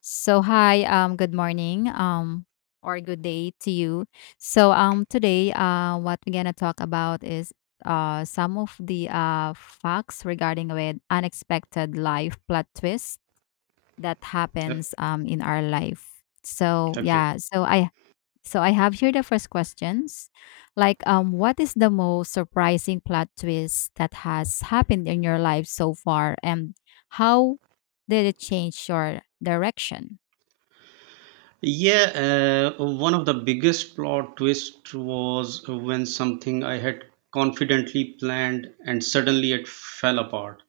So hi, good morning, or good day to you. So today, what we're gonna talk about is some of the facts regarding with unexpected life plot twist that O- happens in our life. So Okay. yeah, so I have here the first questions, like what is the most surprising plot twist that has happened in your life so far, and how did it change your direction? Yeah, one of the biggest plot twists was when something I had confidently planned and suddenly it fell apart.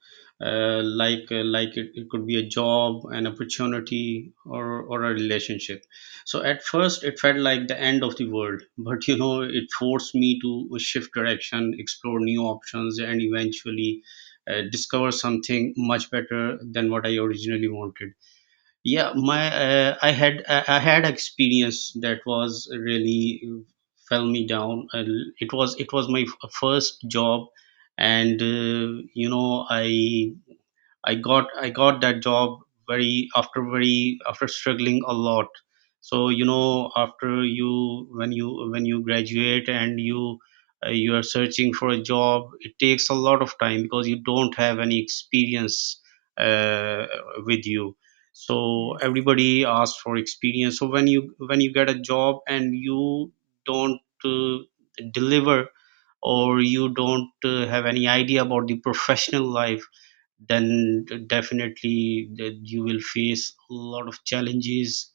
Like it could be a job, an opportunity, or a relationship. So at first it felt like the end of the world, but you know it forced me to shift direction, explore new options, and eventually discover something much better than what I originally wanted. Yeah, Mhm. my I had I had experience that was really fell me down. It was my first job, and you know I got that job very after struggling a lot. So you know after you, when you graduate and you you are searching for a job, it takes a lot of time because you don't have any experience uh, with you. So Yes. everybody asks for experience. So when you get a job and you don't uh, deliver, or you don't have any idea about the professional life, then definitely that you will face a lot of challenges.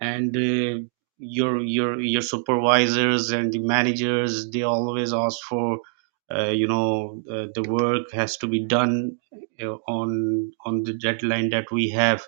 And your supervisors and the managers, they always ask for the work has to be done on the deadline that we have.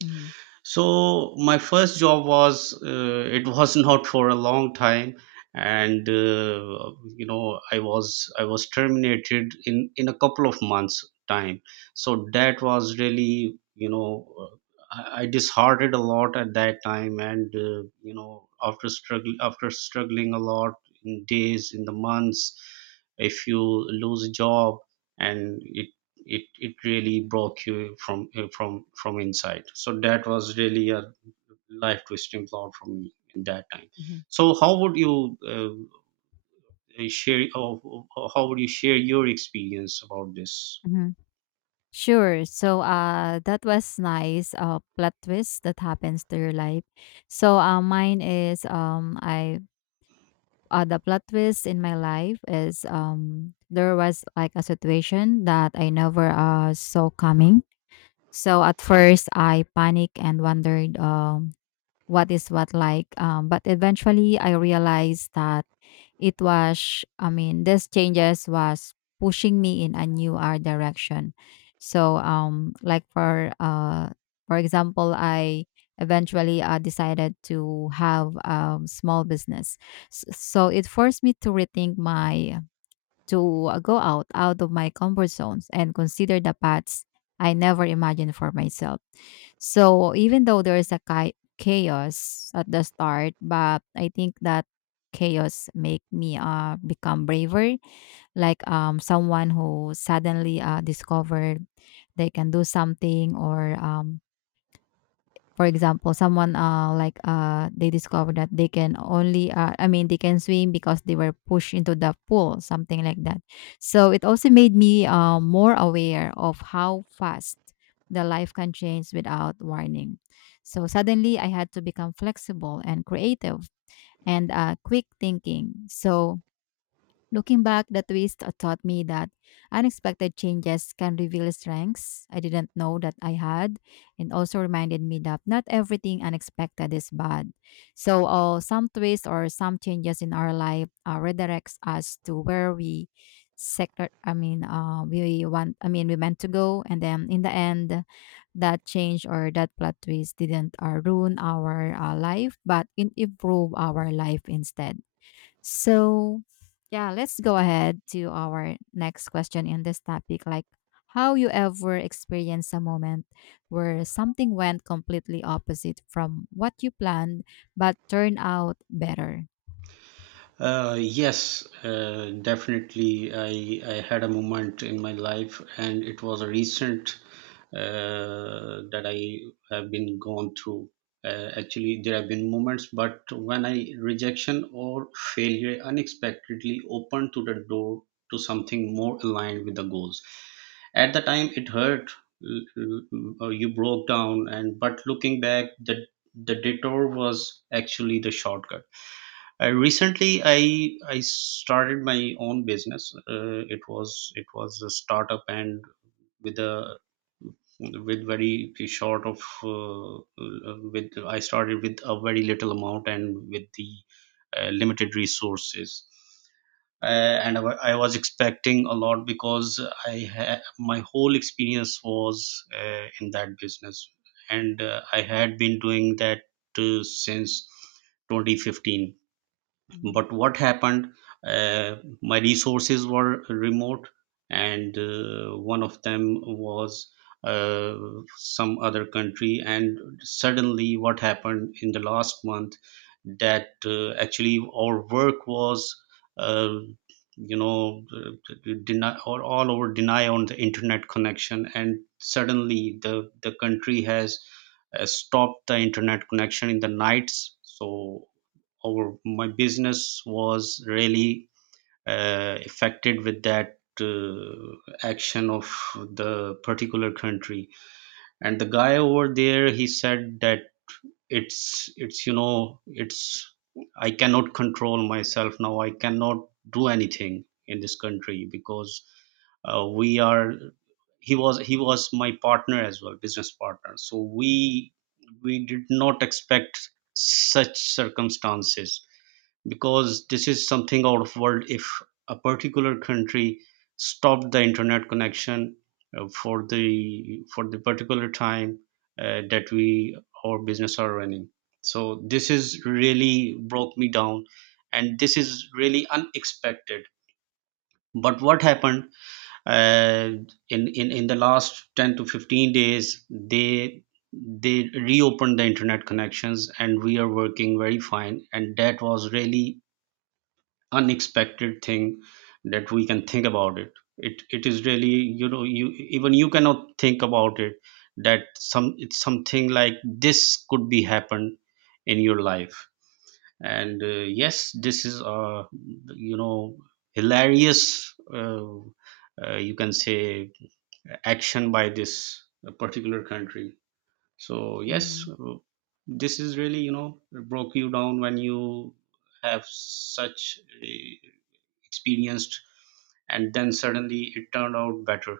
Mhm, So my first job was, it was not for a long time, and you know I was terminated in a couple of months time. So that was really, you know, I disheartened a lot at that time, and you know after struggle after struggling a lot, in days, in the months, if you lose a job, and it really broke you from from inside. So that was really a life twisting plot for me in that time. mhm, So how would you share, or how would you share your experience about this? mhm. Sure. So that was nice plot twist that happens to your life. So mine is I the plot twist in my life is there was like a situation that I never saw coming. So at first I panicked and wondered, what is what like, but eventually I realized that it was, I mean, these changes was pushing me in a new, direction. So, like for example, I eventually, decided to have, small business. So it forced me to rethink my to go out of my comfort zones and consider the paths I never imagined for myself. So even though there is a chaos at the start, but I think that chaos make me become braver, like someone who suddenly discovered they can do something, or for example, someone they discovered that they can only I mean they can swim because they were pushed into the pool, something like that. So it also made me more aware of how fast the life can change without warning. So suddenly I had to become flexible and creative, and quick thinking. So, looking back, the twist taught me that unexpected changes can reveal strengths I didn't know that I had, and also reminded me that not everything unexpected is bad. So, some twists or some changes in our life redirects us to where we sector. I mean, we want. I mean, we meant to go, and then in the end, that change or that plot twist didn't ruin our, life, but it improved our life instead. So, yeah, let's go ahead to our next question in this topic, like how you ever experience a moment where something went completely opposite from what you planned but turned out better. Yes, definitely. I had a moment in my life, and it was a recent that I have been gone through. Actually, there have been moments, but when I rejection or failure unexpectedly opened to the door to something more aligned with the goals. At the time, it hurt. l- You broke down, and but looking back, the detour was actually the shortcut. Recently, I started my own business. It was a startup, and with a, with very short of with, I started with a very little amount and with the limited resources. Uh, and I was expecting a lot because my whole experience was in that business, and I had been doing that since 2015. Mm-hmm. But what happened, uh, my resources were remote, and one of them was uh, some other country, and suddenly what happened in the last month, that actually our work was uh, deny, or all over deny on the internet connection, and suddenly the country has stopped the internet connection in the nights. So our my business was really affected with that action of the particular country. And the guy over there, he said that it's you know, it's I cannot control myself now, I cannot do anything in this country, because we are he was, my partner as well, business partner. So we did not expect such circumstances, because this is something out of world, if a particular country stopped the internet connection for the particular time that we, our business are running. So this is really broke me down, and this is really unexpected. But what happened, uh, in the last 10 to 15 days, they reopened the internet connections, and we are working very fine. And that was really unexpected thing that we can think about it it It is really, you know, you even you cannot think about it, that some it's something like this could be happen in your life. And yes, this is a, you know, hilarious you can say, action by this particular country. So yes, Mhm. This is really, you know, broke you down when you have such a experienced, and then suddenly it turned out better.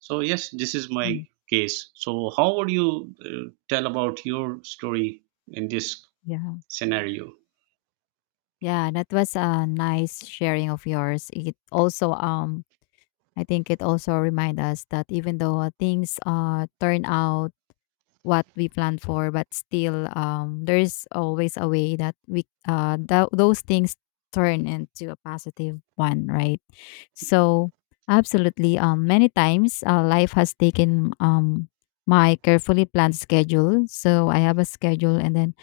So yes, this is my case. So how would you uh, tell about your story in this Yeah. scenario? Yeah, that was a nice sharing of yours. It also, I think it also remind us that even though, things turn out what we planned for, but still there is always a way that we those things turn into a positive one, right? So absolutely, many times, life has taken my carefully planned schedule. So I have a schedule, and then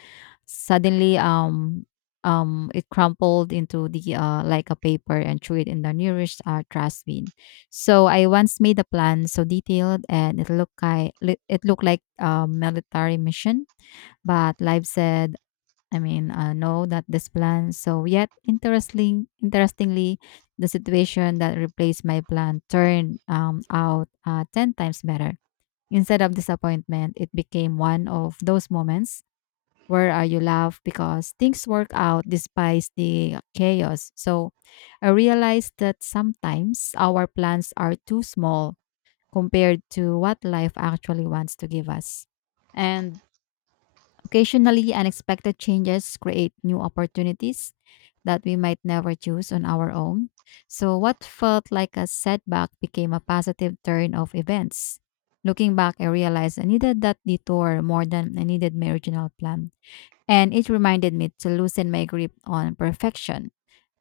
suddenly, it crumpled into the, like a paper, and threw it in the nearest trash bin. So I once made a plan so detailed, and it looked like a military mission. But life said, I mean, no, not this plan. So yet, interestingly, the situation that replaced my plan turned, out 10 times better. Instead of disappointment, it became one of those moments where, you laugh because things work out despite the chaos. So I realized that sometimes our plans are too small compared to what life actually wants to give us. And occasionally, unexpected changes create new opportunities that we might never choose on our own. So, what felt like a setback became a positive turn of events. Looking back, I realized I needed that detour more than I needed my original plan. And it reminded me to loosen my grip on perfection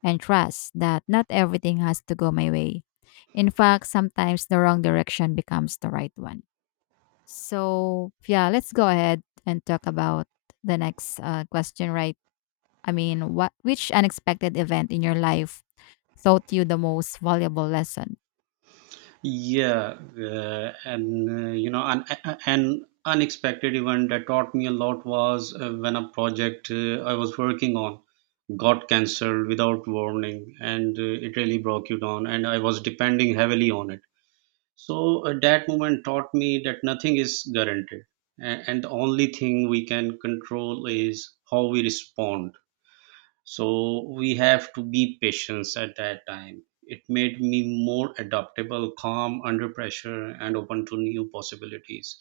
and trust that not everything has to go my way. In fact, sometimes the wrong direction becomes the right one. So, yeah, let's go ahead and talk about the next, question, right? I mean, what which unexpected event in your life taught you the most valuable lesson? Yeah, and you know, an, an unexpected event that taught me a lot was when a project I was working on got cancelled without warning, and it really broke you down, and I was depending heavily on it. So that moment taught me that nothing is guaranteed, and the only thing we can control is how we respond. So we have to be patient at that time. It made me more adaptable, calm under pressure, and open to new possibilities.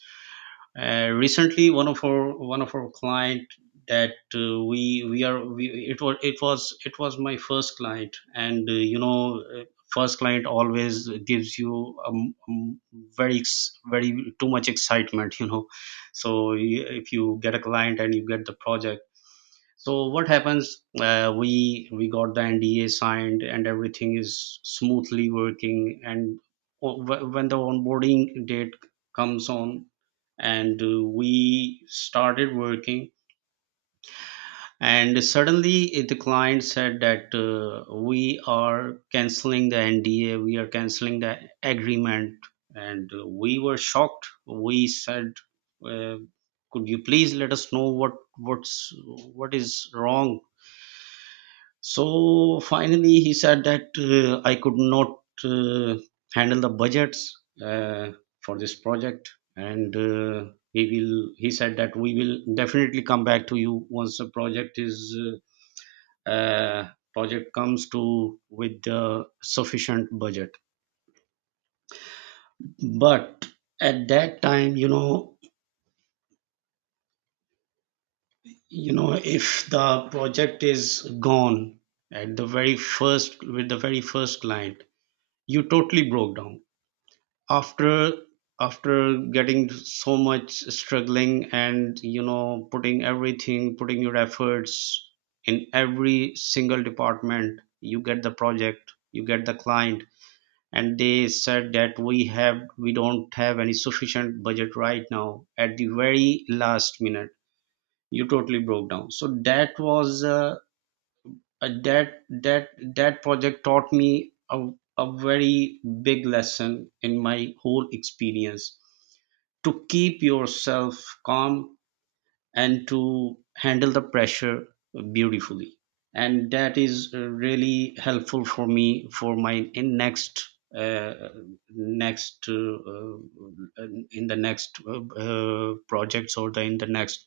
Recently, one of our client, that it was my first client, and you know, first client always gives you very very too much excitement, you know. So if you get a client and you get the project, so what happens? We got the NDA signed, and everything is smoothly working. And when the onboarding date comes on and we started working, and suddenly the client said that we are canceling the nda, we are canceling the agreement. And we were shocked, we said, uh, could you please let us know what what is wrong? So finally, he said that I could not uh, handle the budgets uh, for this project, and he will, he said that we will definitely come back to you once the project is project comes to with the sufficient budget. But at that time, you know, if the project is gone at the very first with the very first client, you totally broke down after getting so much struggling, and you know, putting everything, putting your efforts in every single department, you get the project, you get the client, and they said that we have, we don't have any sufficient budget right now at the very last minute, you totally broke down. So that was uh, that that that project taught me a very big lesson in my whole experience, to keep yourself calm and to handle the pressure beautifully. And that is really helpful for me, for my in next uh, in the next projects, or the in the next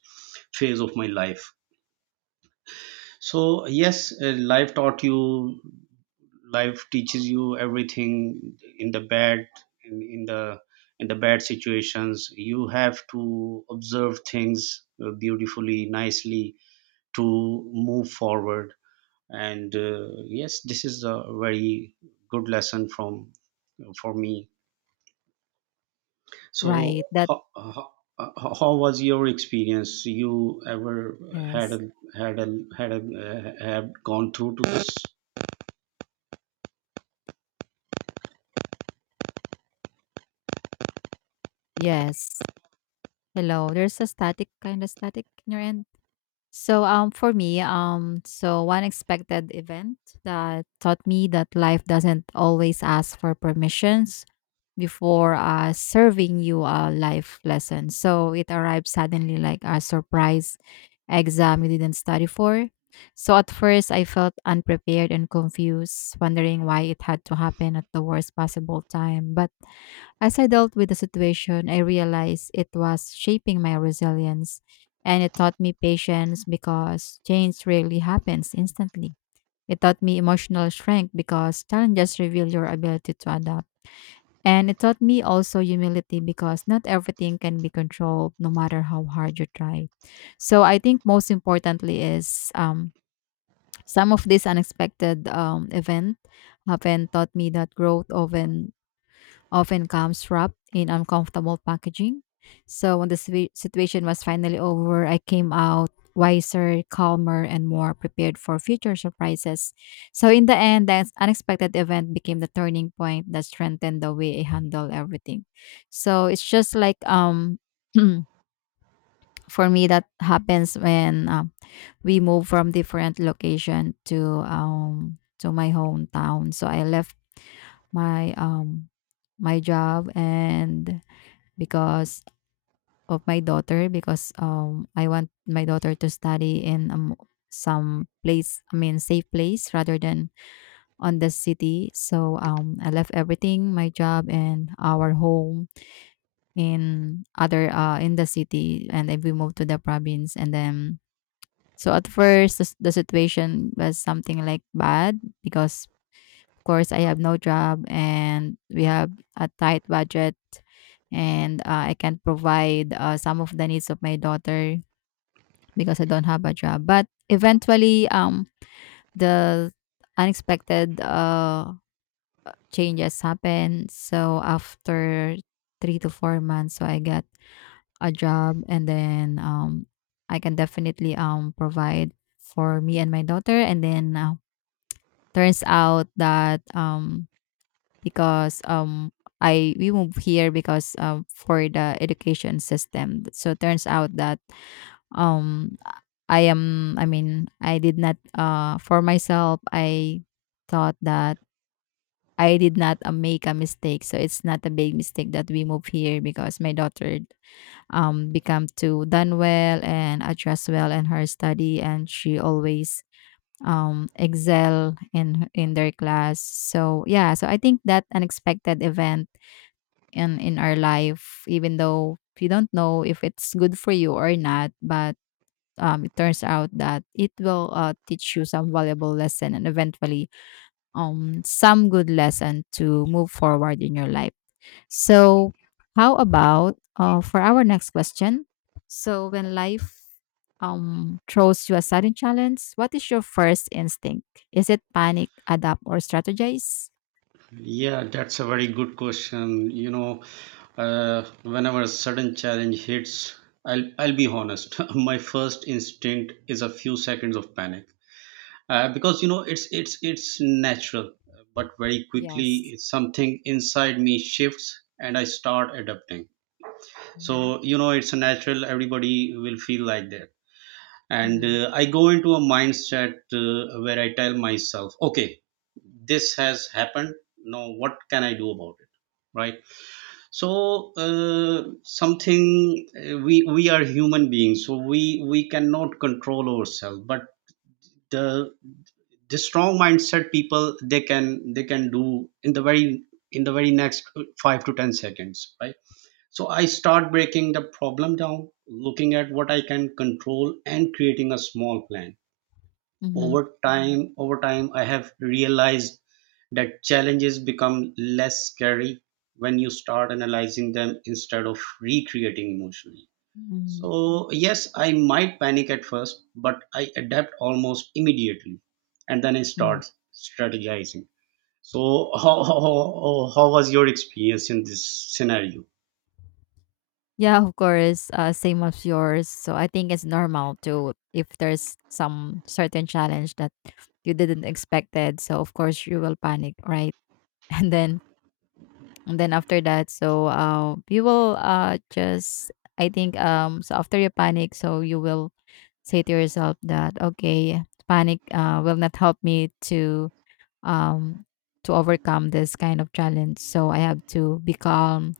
phase of my life. So yes, life taught you, life teaches you everything in the bad, in, in the in the bad situations, you have to observe things beautifully, nicely, to move forward. And yes, this is a very good lesson from, for me. So Right. That how was your experience, you ever had a Yes. had a had a have gone through to this? Yes. Hello. There's a static kind of static in your end. So for me, so one expected event that taught me that life doesn't always ask for permissions before serving you a life lesson. So it arrived suddenly like a surprise exam you didn't study for. So at first I felt unprepared and confused, wondering why it had to happen at the worst possible time. But as I dealt with the situation, I realized it was shaping my resilience, and it taught me patience because change rarely happens instantly. It taught me emotional strength because challenges reveal your ability to adapt. And it taught me also humility because not everything can be controlled no matter how hard you try. So I think most importantly is, some of these unexpected, event have taught me that growth often comes wrapped in uncomfortable packaging. So when the situation was finally over, I came out wiser, calmer, and more prepared for future surprises. So in the end, that unexpected event became the turning point that strengthened the way I handle everything. So it's just like for me that happens when, we moved from different location to my hometown. So I left my um my job, and because of my daughter, because I want my daughter to study in, some place, I mean safe place, rather than on the city. So I left everything, my job and our home in other, in the city, and then we moved to the province, and then so at first the situation was something like bad because course, I have no job, and we have a tight budget, and I can't provide some of the needs of my daughter because I don't have a job. But eventually, the unexpected, changes happen. So after 3 to 4 months, so I got a job, and then, I can definitely provide for me and my daughter, and then. Turns out that because I we moved here because for the education system. So turns out that um I mean I did not, for myself I thought that I did not, make a mistake. So it's not a big mistake that we moved here because my daughter, become to done well and address well in her study, and she always excel in their class. So yeah, so I think that unexpected event in our life, even though you don't know if it's good for you or not. But it turns out that it will, teach you some valuable lesson, and eventually, some good lesson to move forward in your life. So how about, for our next question? So when life throws you a sudden challenge, what is your first instinct? Is it panic, adapt, or strategize? Yeah, that's a very good question. You know, whenever a sudden challenge hits, I'll be honest. My first instinct is a few seconds of panic, because you know it's natural. But very Yes. quickly, something inside me shifts, and I start adapting. Mm-hmm. So you know, it's a natural. Everybody will feel like that, and I go into a mindset where I tell myself, okay, this has happened, now what can I do about it, right? So something we are human beings, so we cannot control ourselves, but the the strong mindset people, they can, do in the very next 5 to 10 seconds, right? So I start breaking the problem down, looking at what I can control and creating a small plan. Mm-hmm. Over time, I have realized that challenges become less scary when you start analyzing them instead of recreating emotionally. Mm-hmm. So yes, I might panic at first, but I adapt almost immediately, and then I start strategizing. So how was your experience in this scenario? Yeah, of course, same as yours. So I think it's normal to if there's some certain challenge that you didn't expected. So of course you will panic, right? And then and then after that, so you will just, I think, so after you panic, so you will say to yourself that okay, panic will not help me to, um to overcome this kind of challenge. So I have to be calm,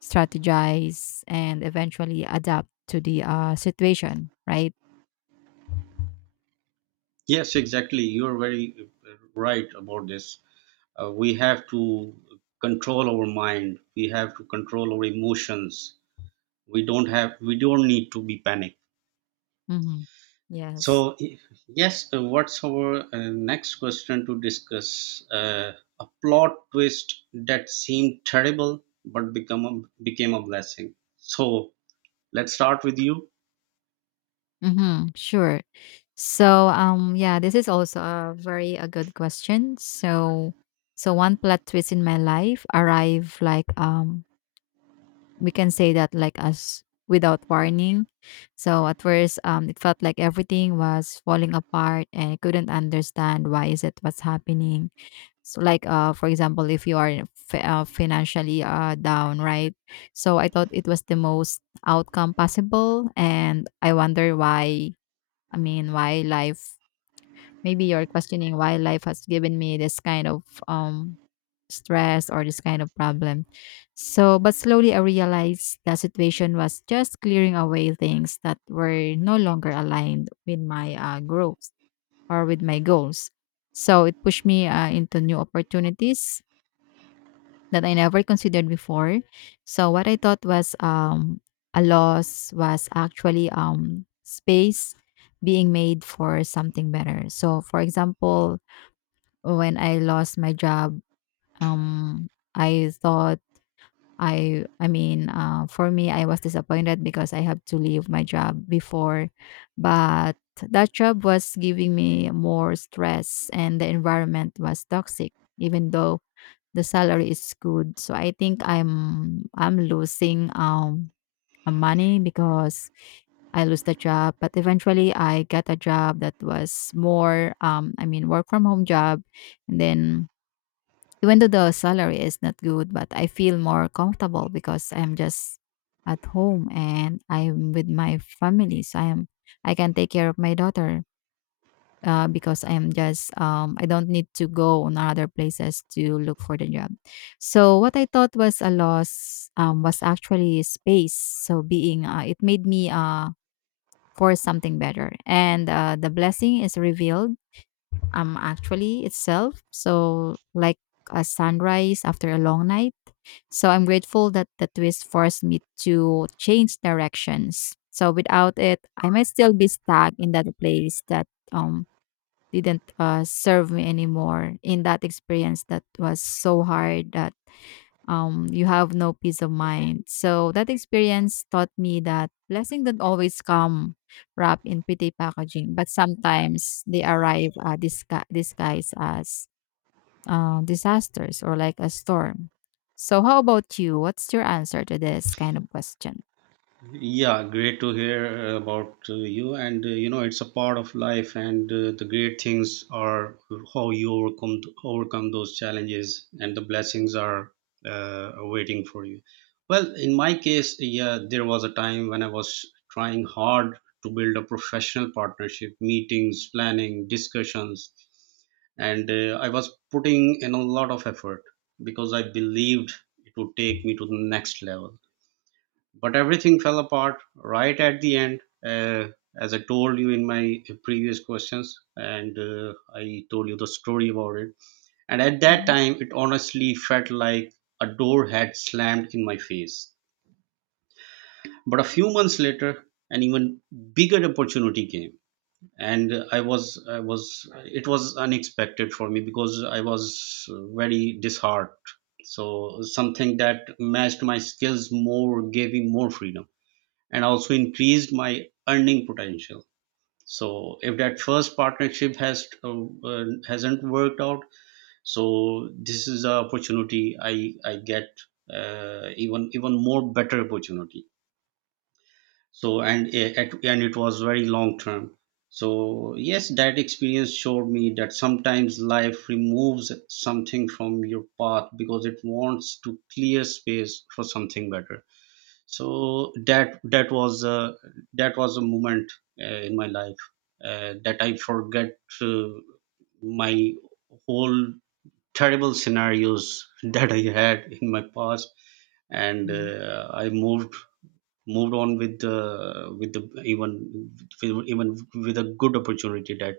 strategize, and eventually adapt to the, situation, right? Yes, exactly, you're very right about this. We have to control our mind, we have to control our emotions, we don't need to be panicked. Mm-hmm. so Yes. i- yes, what's our next question to discuss? A plot twist that seemed terrible but became a blessing. So let's start with you. Mm-hmm, sure. So, yeah, this is also a very a good question. So, so one plot twist in my life arrived, like we can say that, like us without warning. So at first, it felt like everything was falling apart, and I couldn't understand why is it what's happening. So like, for example, if you are financially down, right? So I thought it was the most outcome possible, and I wonder why, I mean, why life, maybe you're questioning why life has given me this kind of, stress or this kind of problem. So but slowly I realized the situation was just clearing away things that were no longer aligned with my, growth or with my goals. So it pushed me, into new opportunities that I never considered before. So what I thought was a loss was actually space being made for something better. So for example, when I lost my job, um I thought, I mean, for me, I was disappointed because I have to leave my job before, but that job was giving me more stress, and the environment was toxic. Even though the salary is good, so I think I'm losing money because I lose the job. But eventually, I got a job that was more work from home job, and then even though the salary is not good, but I feel more comfortable because I'm just at home and I'm with my family. I can take care of my daughter because I'm just I don't need to go on other places to look for the job. So what I thought was a loss was actually space. So being it made me for something better, and the blessing is revealed actually itself. So like a sunrise after a long night, so I'm grateful that the twist forced me to change directions. So without it, I might still be stuck in that place that didn't serve me anymore. In that experience that was so hard that you have no peace of mind. So that experience taught me that blessings don't always come wrapped in pretty packaging, but sometimes they arrive disguised as disasters or like a storm. So, how about you? What's your answer to this kind of question? Yeah, great to hear about you. And you know, it's a part of life, and the great things are how you overcome those challenges, and the blessings are waiting for you. Well, in my case, yeah, there was a time when I was trying hard to build a professional partnership, meetings, planning, discussions, and I was putting in a lot of effort because I believed it would take me to the next level, but everything fell apart right at the end. uh, as I told you in my previous questions, and I told you the story about it. And at that Mhm. time it honestly felt like a door had slammed in my face, but a few months later an even bigger opportunity came. And I was it was unexpected for me because I was very disheartened. So something that matched my skills more, gave me more freedom, and also increased my earning potential. So if that first partnership hasn't worked out, so this is the opportunity I get, even more better opportunity. So and it was very long term. So yes, that experience showed me that sometimes life removes something from your path because it wants to clear space for something better. So that was that was a moment in my life that I forget my whole terrible scenarios that I had in my past. And Mm. I moved on with the even even with a good opportunity that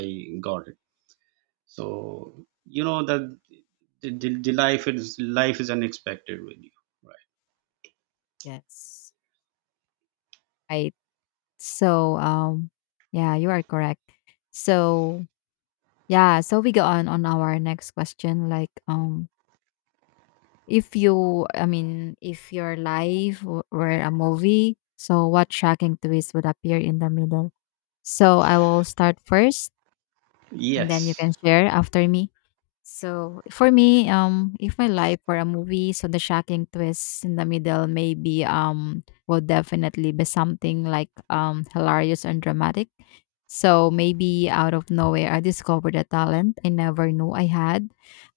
I got it. So you know that the life is, life is unexpected with you, right? Yes. Right. So, yeah, you are correct. So, yeah, so we go on our next question. Like, if your life were a movie, so what shocking twist would appear in the middle? So, I will start first, and then you Yes. can share after me. So for me, if my life were a movie, so the shocking twists in the middle maybe will definitely be something like hilarious and dramatic. So maybe out of nowhere, I discovered a talent I never knew I had,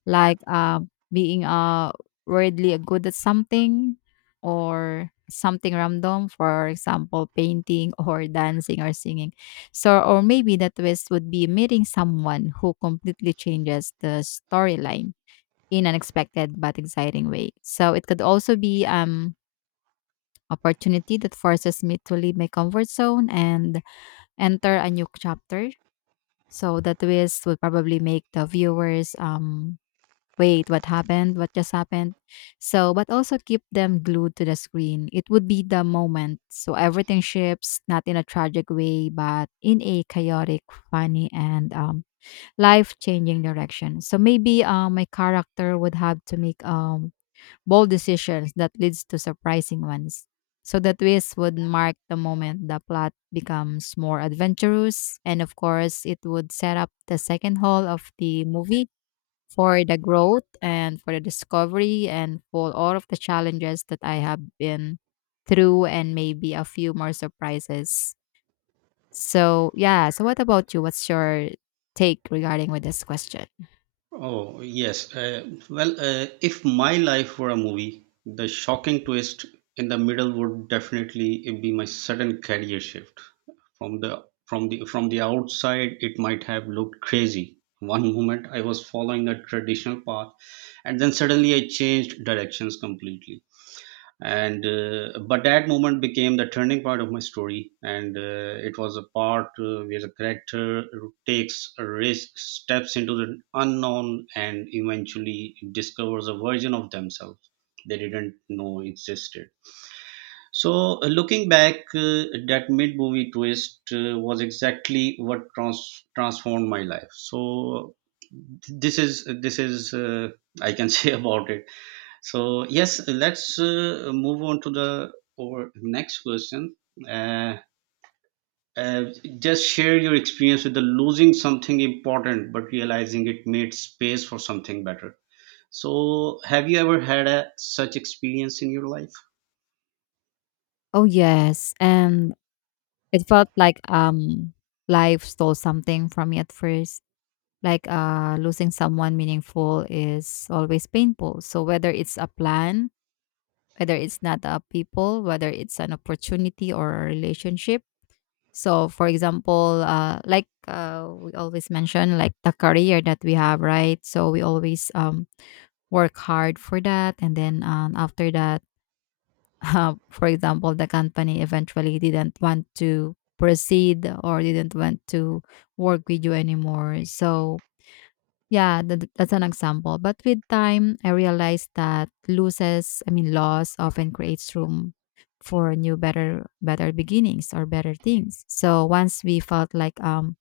like being weirdly good at something, or something random, for example, painting or dancing or singing. So, or maybe the twist would be meeting someone who completely changes the storyline in an unexpected but exciting way. So, it could also be opportunity that forces me to leave my comfort zone and enter a new chapter. So, the twist would probably make the viewers wait, what happened? What just happened? So, but also keep them glued to the screen. It would be the moment. So everything shifts, not in a tragic way, but in a chaotic, funny, and life-changing direction. So maybe my character would have to make bold decisions that leads to surprising ones. So the twist would mark the moment the plot becomes more adventurous, and of course, it would set up the second hall of the movie for the growth and for the discovery and for all of the challenges that I have been through and maybe a few more surprises. So, yeah, so what about you? What's your take regarding with this question? Oh, yes. Well, if my life were a movie, the shocking twist in the middle would definitely be my sudden career shift. From the outside, it might have looked crazy. One moment I was following a traditional path, and then suddenly I changed directions completely. And But that moment became the turning point of my story. And it was a part where the character takes a risk, steps into the unknown, and eventually discovers a version of themselves they didn't know existed. So looking back, that mid movie twist was exactly what transformed my life. So this is I can say about it. So yes, let's move on to the or next question. Uh, uh, just share your experience with the losing something important but realizing it made space for something better. So have you ever had a such experience in your life? Oh, yes. And it felt like life stole something from me at first. Like losing someone meaningful is always painful. So whether it's a plan, whether it's not a people, whether it's an opportunity or a relationship. So, for example, we always mention, like the career that we have, right? So we always work hard for that, and then after that, for example, the company eventually didn't want to proceed or didn't want to work with you anymore. So yeah, that's an example. But with time, I realized that loss often creates room for new, better, better beginnings or better things. So once we felt like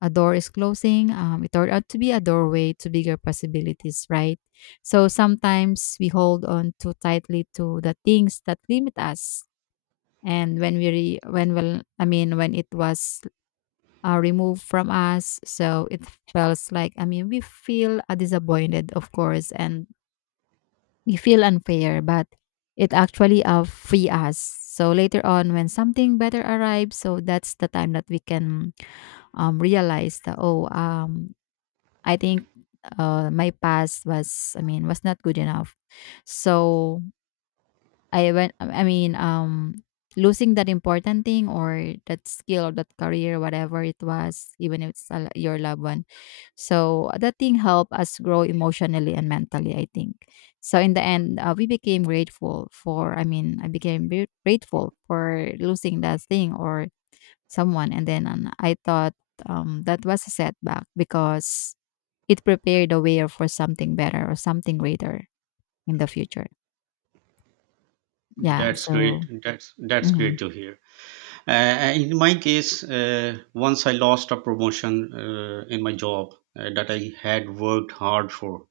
a door is closing, it turned out to be a doorway to bigger possibilities, right? So sometimes we hold on too tightly to the things that limit us, and when we re- when well, I mean, when it was removed from us. So it feels like, we feel disappointed, of course, and we feel unfair, but it actually free us. So later on, when something better arrives, so that's the time that we can realize that, oh, I think my past was, I mean, was not good enough. So I went I mean, losing that important thing or that skill or that career, whatever it was, even if it's a your loved one. So that thing helped us grow emotionally and mentally, I think. So in the end, we became grateful for, I mean, I became very grateful for losing that thing or someone. And then I thought that was a setback because it prepared the way for something better or something greater in the future. Yeah. That's So, great. That's mm-hmm. great to hear. In my case, once I lost a promotion in my job that I had worked hard for,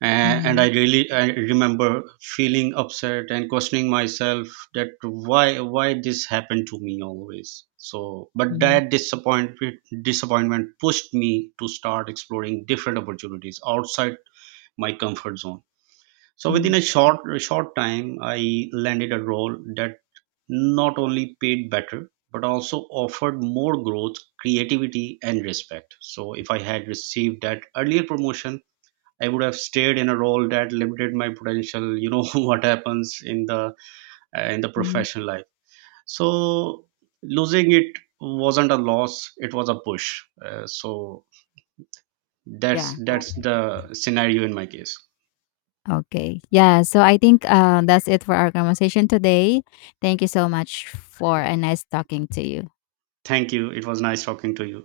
and Mm-hmm. I remember feeling upset and questioning myself that why this happened to me always. So but Mhm, that disappointment pushed me to start exploring different opportunities outside my comfort zone. So within mhm, a short time I landed a role that not only paid better but also offered more growth, creativity, and respect. So if I had received that earlier promotion, I would have stayed in a role that limited my potential. You know what happens in the mhm. professional life. So losing it wasn't a loss; it was a push. So Yeah, that's right. that's the scenario in my case. Okay. Yeah, so I think that's it for our conversation today. Thank you so much for a nice talking to you. Thank you. It was nice talking to you.